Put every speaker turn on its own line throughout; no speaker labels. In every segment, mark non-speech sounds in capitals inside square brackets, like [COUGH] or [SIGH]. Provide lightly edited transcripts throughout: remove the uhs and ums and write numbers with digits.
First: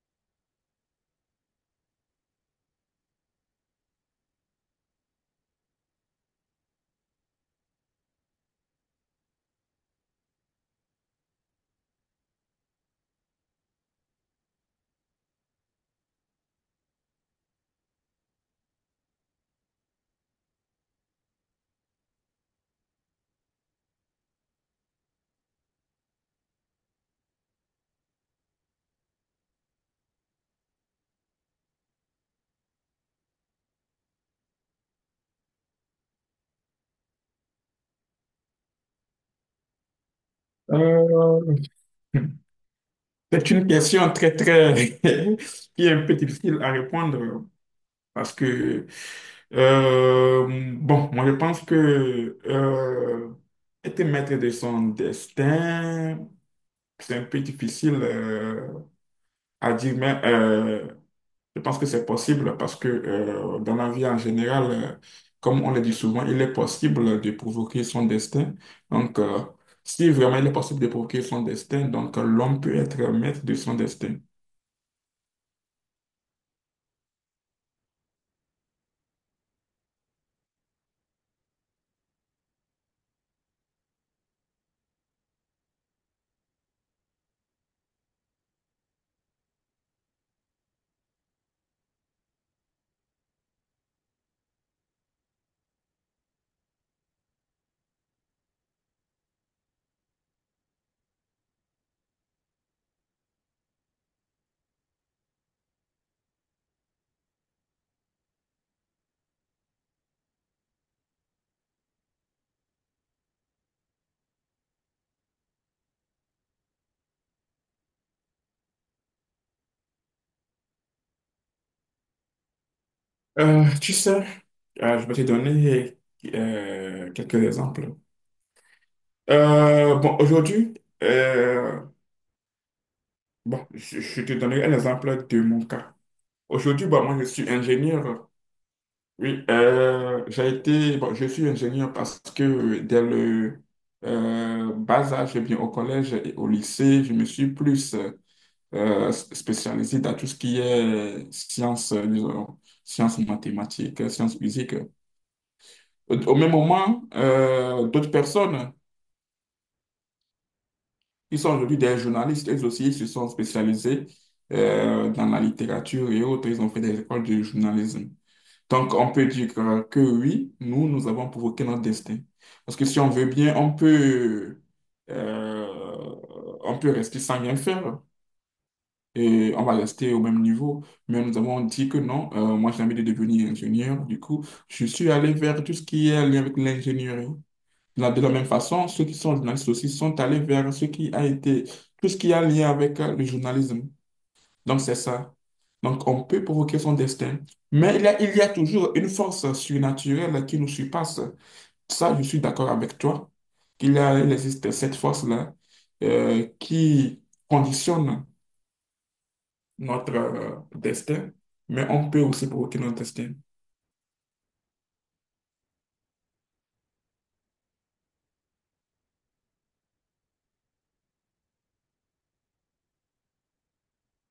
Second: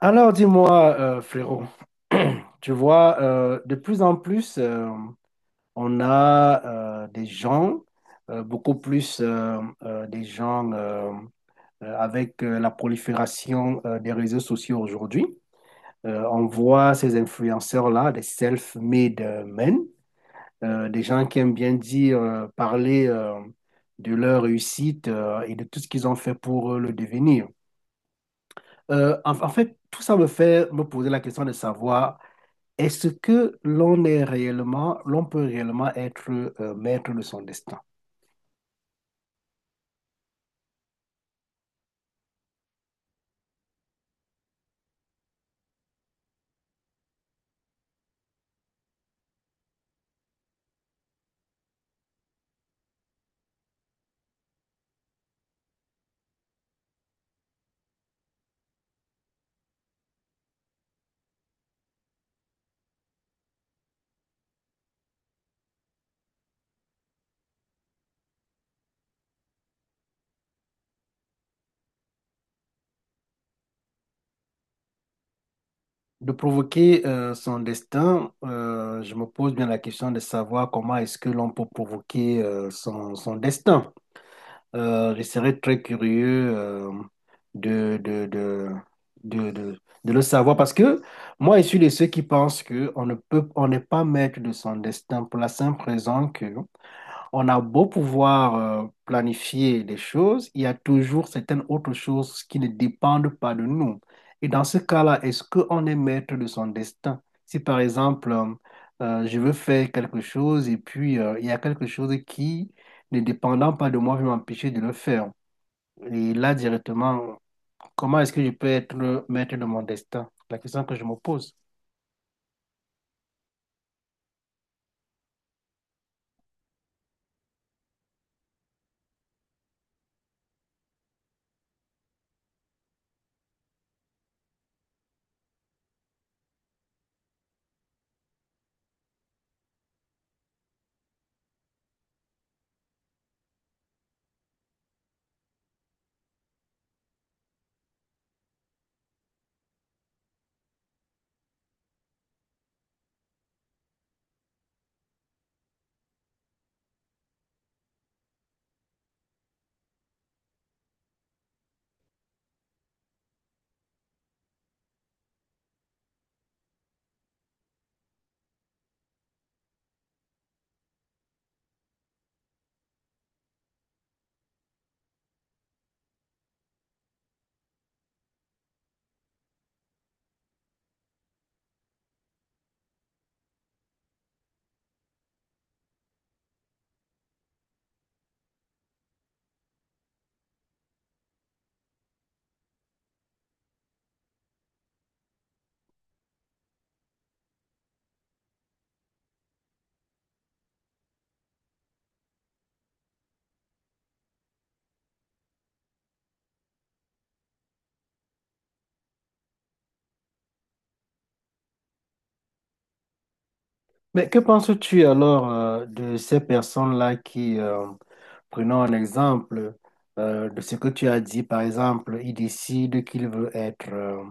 Alors dis-moi, frérot, [CLEARS THROAT] tu vois, de plus en plus, on a des gens, beaucoup plus des gens avec la prolifération des réseaux sociaux aujourd'hui. On voit ces influenceurs-là, des self-made men, des gens qui aiment bien dire, parler de leur réussite et de tout ce qu'ils ont fait pour le devenir. En fait, tout ça me fait me poser la question de savoir. Est-ce que l'on est réellement, l'on peut réellement être maître de son destin?
Euh, c'est une question très, très, [LAUGHS] qui est un peu difficile à répondre parce que, euh, bon, moi je pense que être maître de son destin, c'est un peu difficile à dire, mais je pense que c'est possible parce que dans la vie en général, comme on le dit souvent, il est possible de provoquer son destin. Donc, si vraiment il est possible de provoquer son destin, donc l'homme peut être maître de son destin.
De provoquer son destin, je me pose bien la question de savoir comment est-ce que l'on peut provoquer son destin. Je serais très curieux de, de, de, de, de- de le savoir parce que moi, je suis de ceux qui pensent que on ne peut, on n'est pas maître de son destin pour la simple raison que on a beau pouvoir planifier les choses, il y a toujours certaines autres choses qui ne dépendent pas de nous. Et dans ce cas-là, est-ce qu'on est maître de son destin? Si par exemple, je veux faire quelque chose et puis il y a quelque chose qui, ne dépendant pas de moi, va m'empêcher de le faire. Et là, directement, comment est-ce que je peux être le maître de mon destin? La question que je me pose.
Tu sais, je vais te donner quelques exemples. Bon, aujourd'hui, euh, bon, je te donnerai un exemple de mon cas. Aujourd'hui, bah, moi, je suis ingénieur. Oui, j'ai été, bon, je suis ingénieur parce que dès le bas âge, eh bien au collège et au lycée, je me suis plus spécialisé dans tout ce qui est sciences, disons, sciences mathématiques, sciences physiques. Au même moment, d'autres personnes qui sont aujourd'hui des journalistes, elles aussi se sont spécialisées dans la littérature et autres, ils ont fait des écoles de journalisme. Donc, on peut dire que oui, nous, nous avons provoqué notre destin. Parce que si on veut bien, euh, on peut rester sans rien faire et on va rester au même niveau. Mais nous avons dit que non, moi, j'ai envie de devenir ingénieur. Du coup, je suis allé vers tout ce qui est lié avec l'ingénierie. De la même façon, ceux qui sont journalistes aussi sont allés vers ce qui a été, tout ce qui a lié avec le journalisme. Donc, c'est ça. Donc, on peut provoquer son destin, mais il y a toujours une force surnaturelle qui nous surpasse. Ça, je suis d'accord avec toi, il existe cette force-là qui conditionne notre destin, mais on peut aussi provoquer notre destin.
Mais que penses-tu alors de ces personnes-là qui, prenons un exemple de ce que tu as dit, par exemple, il décide qu'il veut être euh,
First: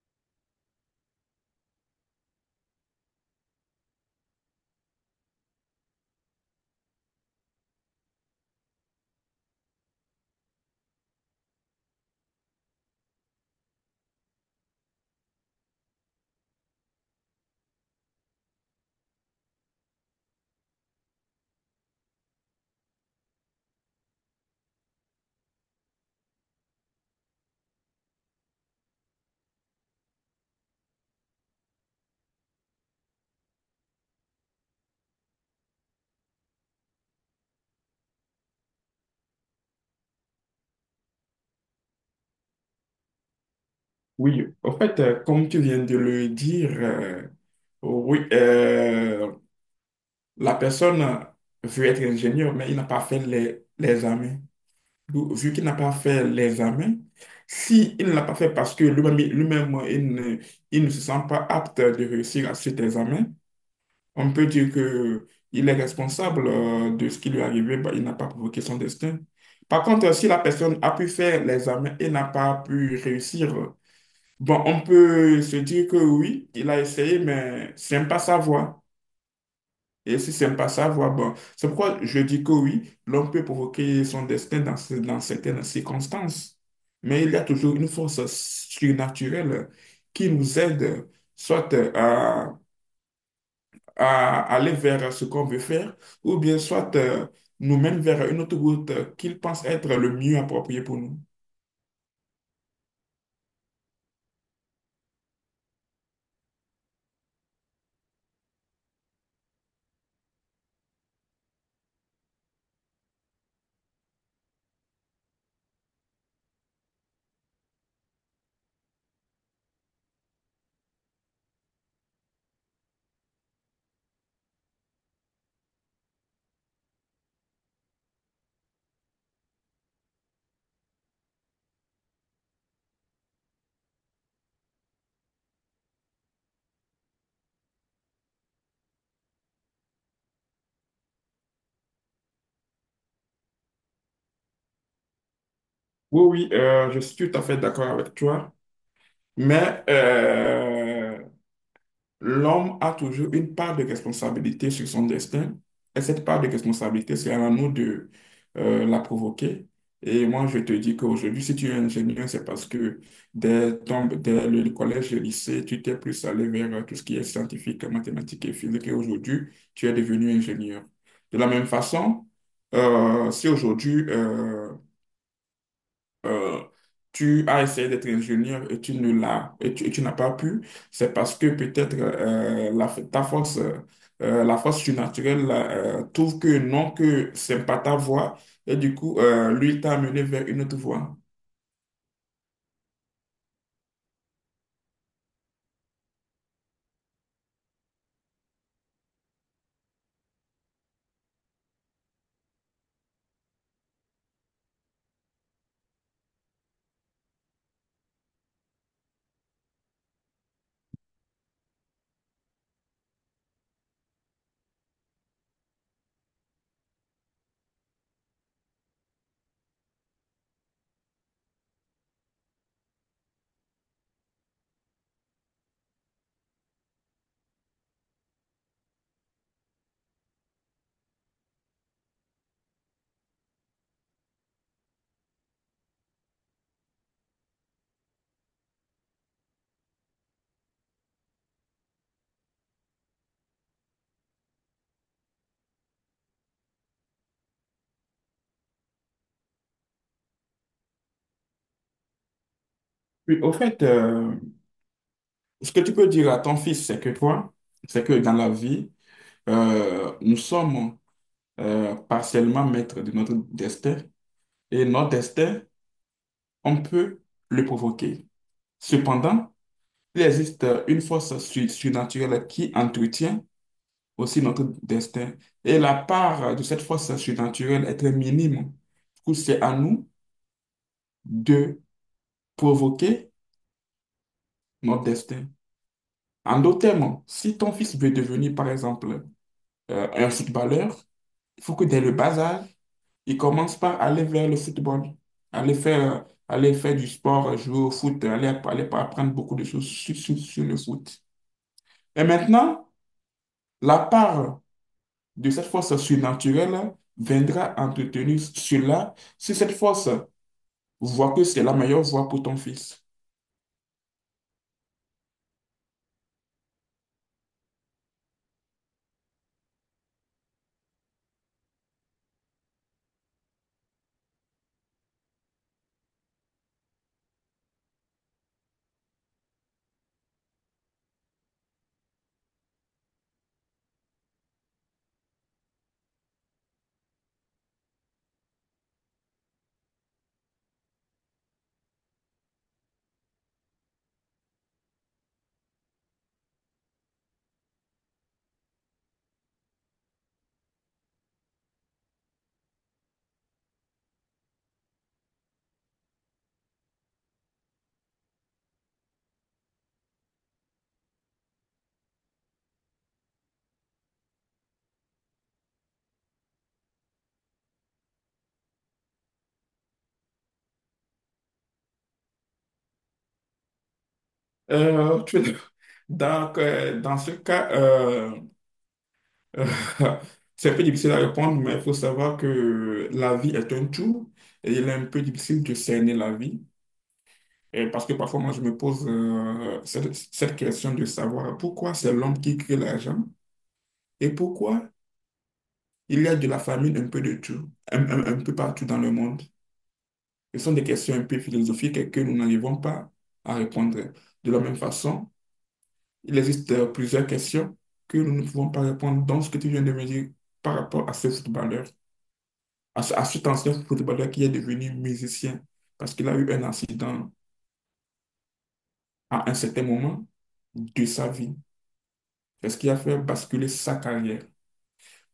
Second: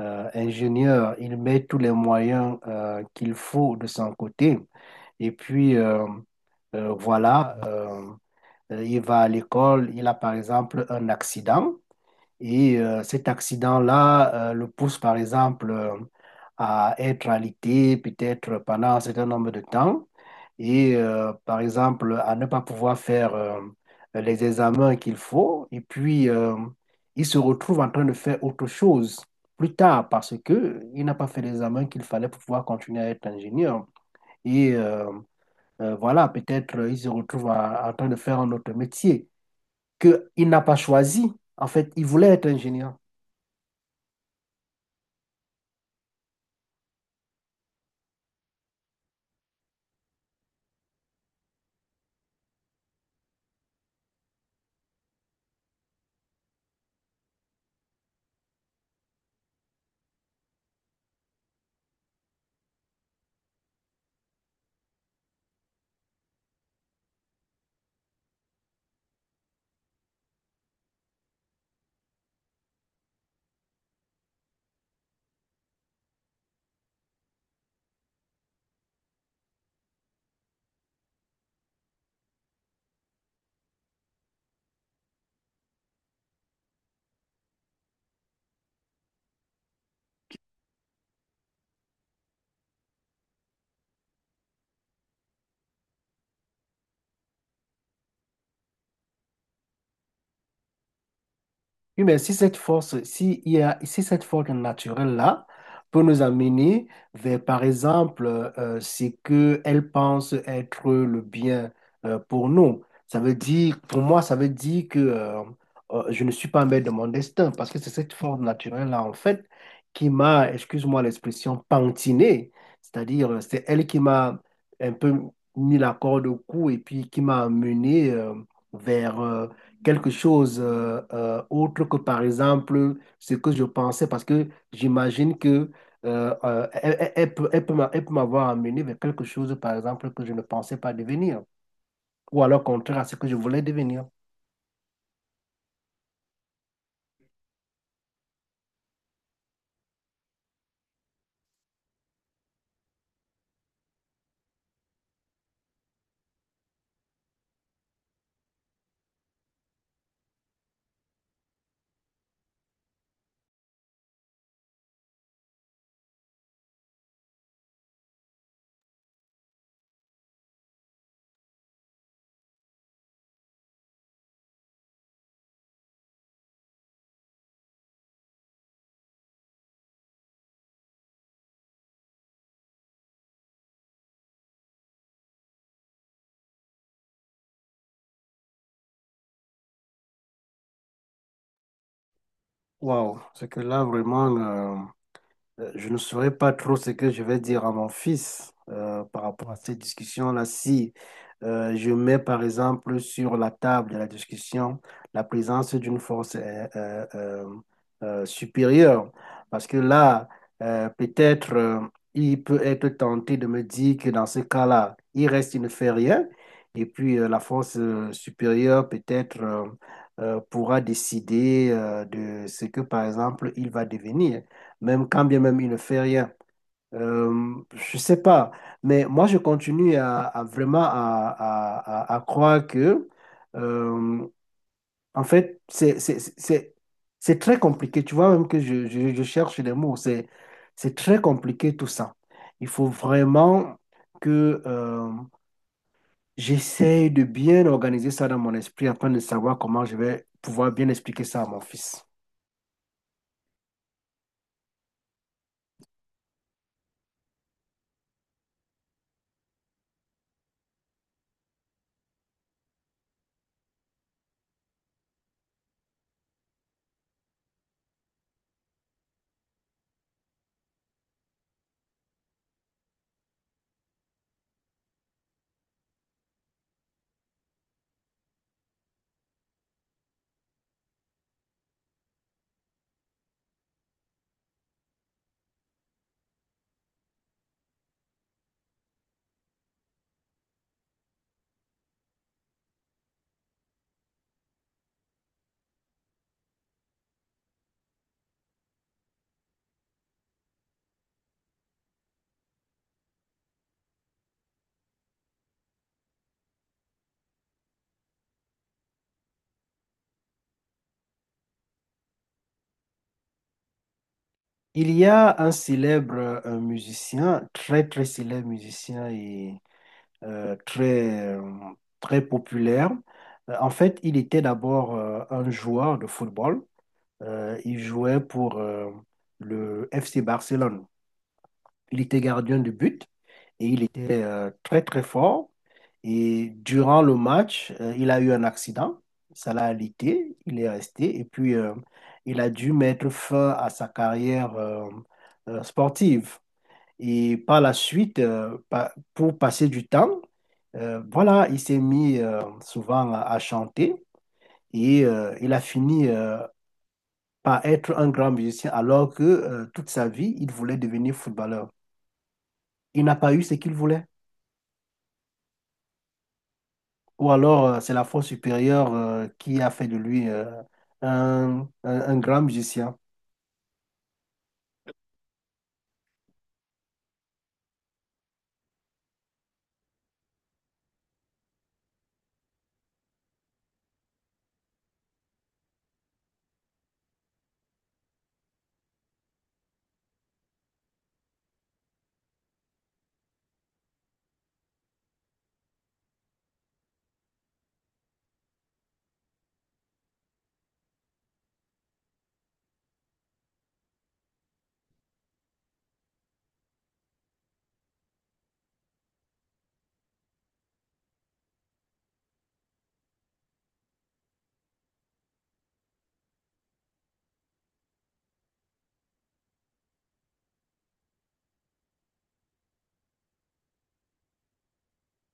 euh, ingénieur, il met tous les moyens qu'il faut de son côté, et puis voilà, il va à l'école, il a par exemple un accident. Et cet accident-là le pousse, par exemple, à être alité peut-être pendant un certain nombre de temps et, par exemple, à ne pas pouvoir faire les examens qu'il faut. Et puis, il se retrouve en train de faire autre chose plus tard parce qu'il n'a pas fait l'examen qu'il fallait pour pouvoir continuer à être ingénieur. Et voilà, peut-être il se retrouve à- en train de faire un autre métier qu'il n'a pas choisi. En fait, il voulait être ingénieur.
Oui, en fait, comme tu viens de le dire, oui, la personne veut être ingénieur, mais il n'a pas fait les examens. Vu qu'il n'a pas fait les examens, si il ne l'a pas fait parce que lui-même, il ne se sent pas apte de réussir à cet examen, on peut dire que il est responsable de ce qui lui est arrivé, bah, il n'a pas provoqué son destin. Par contre, si la personne a pu faire les examens et n'a pas pu réussir, bon, on peut se dire que oui, il a essayé, mais c'est pas sa voie. Et si c'est pas ça, voilà, bon. C'est pourquoi je dis que oui, l'homme peut provoquer son destin dans certaines circonstances. Mais il y a toujours une force surnaturelle qui nous aide soit à aller vers ce qu'on veut faire, ou bien soit nous mène vers une autre route qu'il pense être le mieux approprié pour nous.
Oui, mais si cette force, si, il y a, si cette force naturelle-là peut nous amener vers, par exemple, ce qu'elle pense être le bien pour nous, pour moi, ça veut dire que je ne suis pas maître de mon destin parce que c'est cette force naturelle-là, en fait, qui m'a, excuse-moi l'expression, pantiné. C'est-à-dire, c'est elle qui m'a un peu mis la corde au cou et puis qui m'a amené vers quelque chose autre que, par exemple, ce que je pensais, parce que j'imagine que elle peut elle peut m'avoir amené vers quelque chose, par exemple, que je ne pensais pas devenir, ou alors contraire à ce que je voulais devenir.
Oui, oui, je suis tout à fait d'accord avec toi. Mais l'homme a toujours une part de responsabilité sur son destin, et cette part de responsabilité, c'est à nous de la provoquer. Et moi, je te dis qu'aujourd'hui, si tu es ingénieur, c'est parce que dès le collège et le lycée, tu t'es plus allé vers tout ce qui est scientifique, mathématiques et physique, et aujourd'hui, tu es devenu ingénieur. De la même façon, si aujourd'hui, euh, tu as essayé d'être ingénieur et tu ne l'as et tu n'as pas pu, c'est parce que peut-être ta force, la force surnaturelle trouve que non, que c'est pas ta voie et du coup, lui t'a amené vers une autre voie.
Waouh, c'est que là, vraiment, je ne saurais pas trop ce que je vais dire à mon fils par rapport à cette discussion-là. Si je mets par exemple sur la table de la discussion la présence d'une force supérieure, parce que là, peut-être il peut être tenté de me dire que dans ce cas-là, il reste, il ne fait rien, et puis la force supérieure peut-être pourra décider de ce que par exemple il va devenir même quand bien même il ne fait rien. Je sais pas, mais moi je continue à vraiment à croire que, euh, en fait, c'est très compliqué. Tu vois, même que je cherche les mots, c'est très compliqué tout ça. Il faut vraiment que j'essaye de bien organiser ça dans mon esprit afin de savoir comment je vais pouvoir bien expliquer ça à mon fils.
Oui, au fait, ce que tu peux dire à ton fils, c'est que toi, c'est que dans la vie, nous sommes partiellement maître de notre destin et notre destin, on peut le provoquer. Cependant, il existe une force surnaturelle qui entretient aussi notre destin et la part de cette force surnaturelle est très minime. Du coup, c'est à nous de provoquer notre destin. En d'autres termes, si ton fils veut devenir, par exemple, un footballeur, il faut que dès le bas âge, ils commencent par aller vers le football, aller faire du sport, jouer au foot, aller apprendre beaucoup de choses sur le foot. Et maintenant, la part de cette force surnaturelle viendra entretenir cela, si cette force voit que c'est la meilleure voie pour ton fils.
Il y a un célèbre un musicien, très très célèbre musicien et euh, très euh, très populaire. En fait, il était d'abord un joueur de football. Il jouait pour le FC Barcelone. Il était gardien de but et il était très très fort. Et durant le match, il a eu un accident, ça l'a alité, il est resté et puis il a dû mettre fin à sa carrière sportive. Et par la suite, pour passer du temps, voilà, il s'est mis souvent à chanter et il a fini par être un grand musicien alors que toute sa vie, il voulait devenir footballeur. Il n'a pas eu ce qu'il voulait. Ou alors, c'est la force supérieure qui a fait de lui un grand musicien.
Euh, tu- [LAUGHS] Donc, dans ce cas, [LAUGHS] c'est un peu difficile à répondre, mais il faut savoir que la vie est un tout et il est un peu difficile de cerner la vie. Et parce que parfois, moi, je me pose cette question de savoir pourquoi c'est l'homme qui crée l'argent et pourquoi il y a de la famine un peu de tout, un peu partout dans le monde. Ce sont des questions un peu philosophiques et que nous n'arrivons pas à répondre. De la même façon, il existe plusieurs questions que nous ne pouvons pas répondre dans ce que tu viens de me dire par rapport à ce footballeur. À cet ancien footballeur qui est devenu musicien parce qu'il a eu un accident à un certain moment de sa vie. C'est ce qui a fait basculer sa carrière.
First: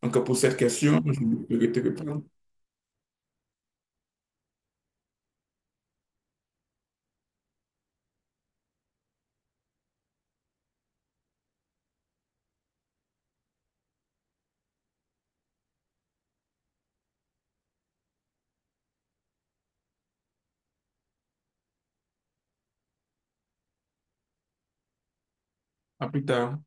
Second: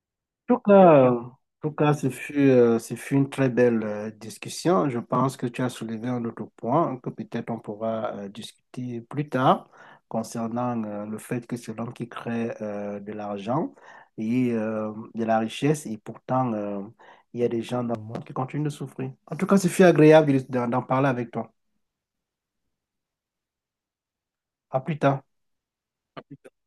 Donc, pour cette
tout
question,
cas, en
je
tout
vais te
cas,
répondre.
ce fut une très belle discussion. Je pense que tu as soulevé un autre point que peut-être on pourra discuter plus tard concernant le fait que c'est l'homme qui crée de l'argent et de la richesse et pourtant il y a des gens dans le monde qui continuent de souffrir. En tout cas, ce fut agréable d'en parler avec toi. À plus tard.
À plus tard.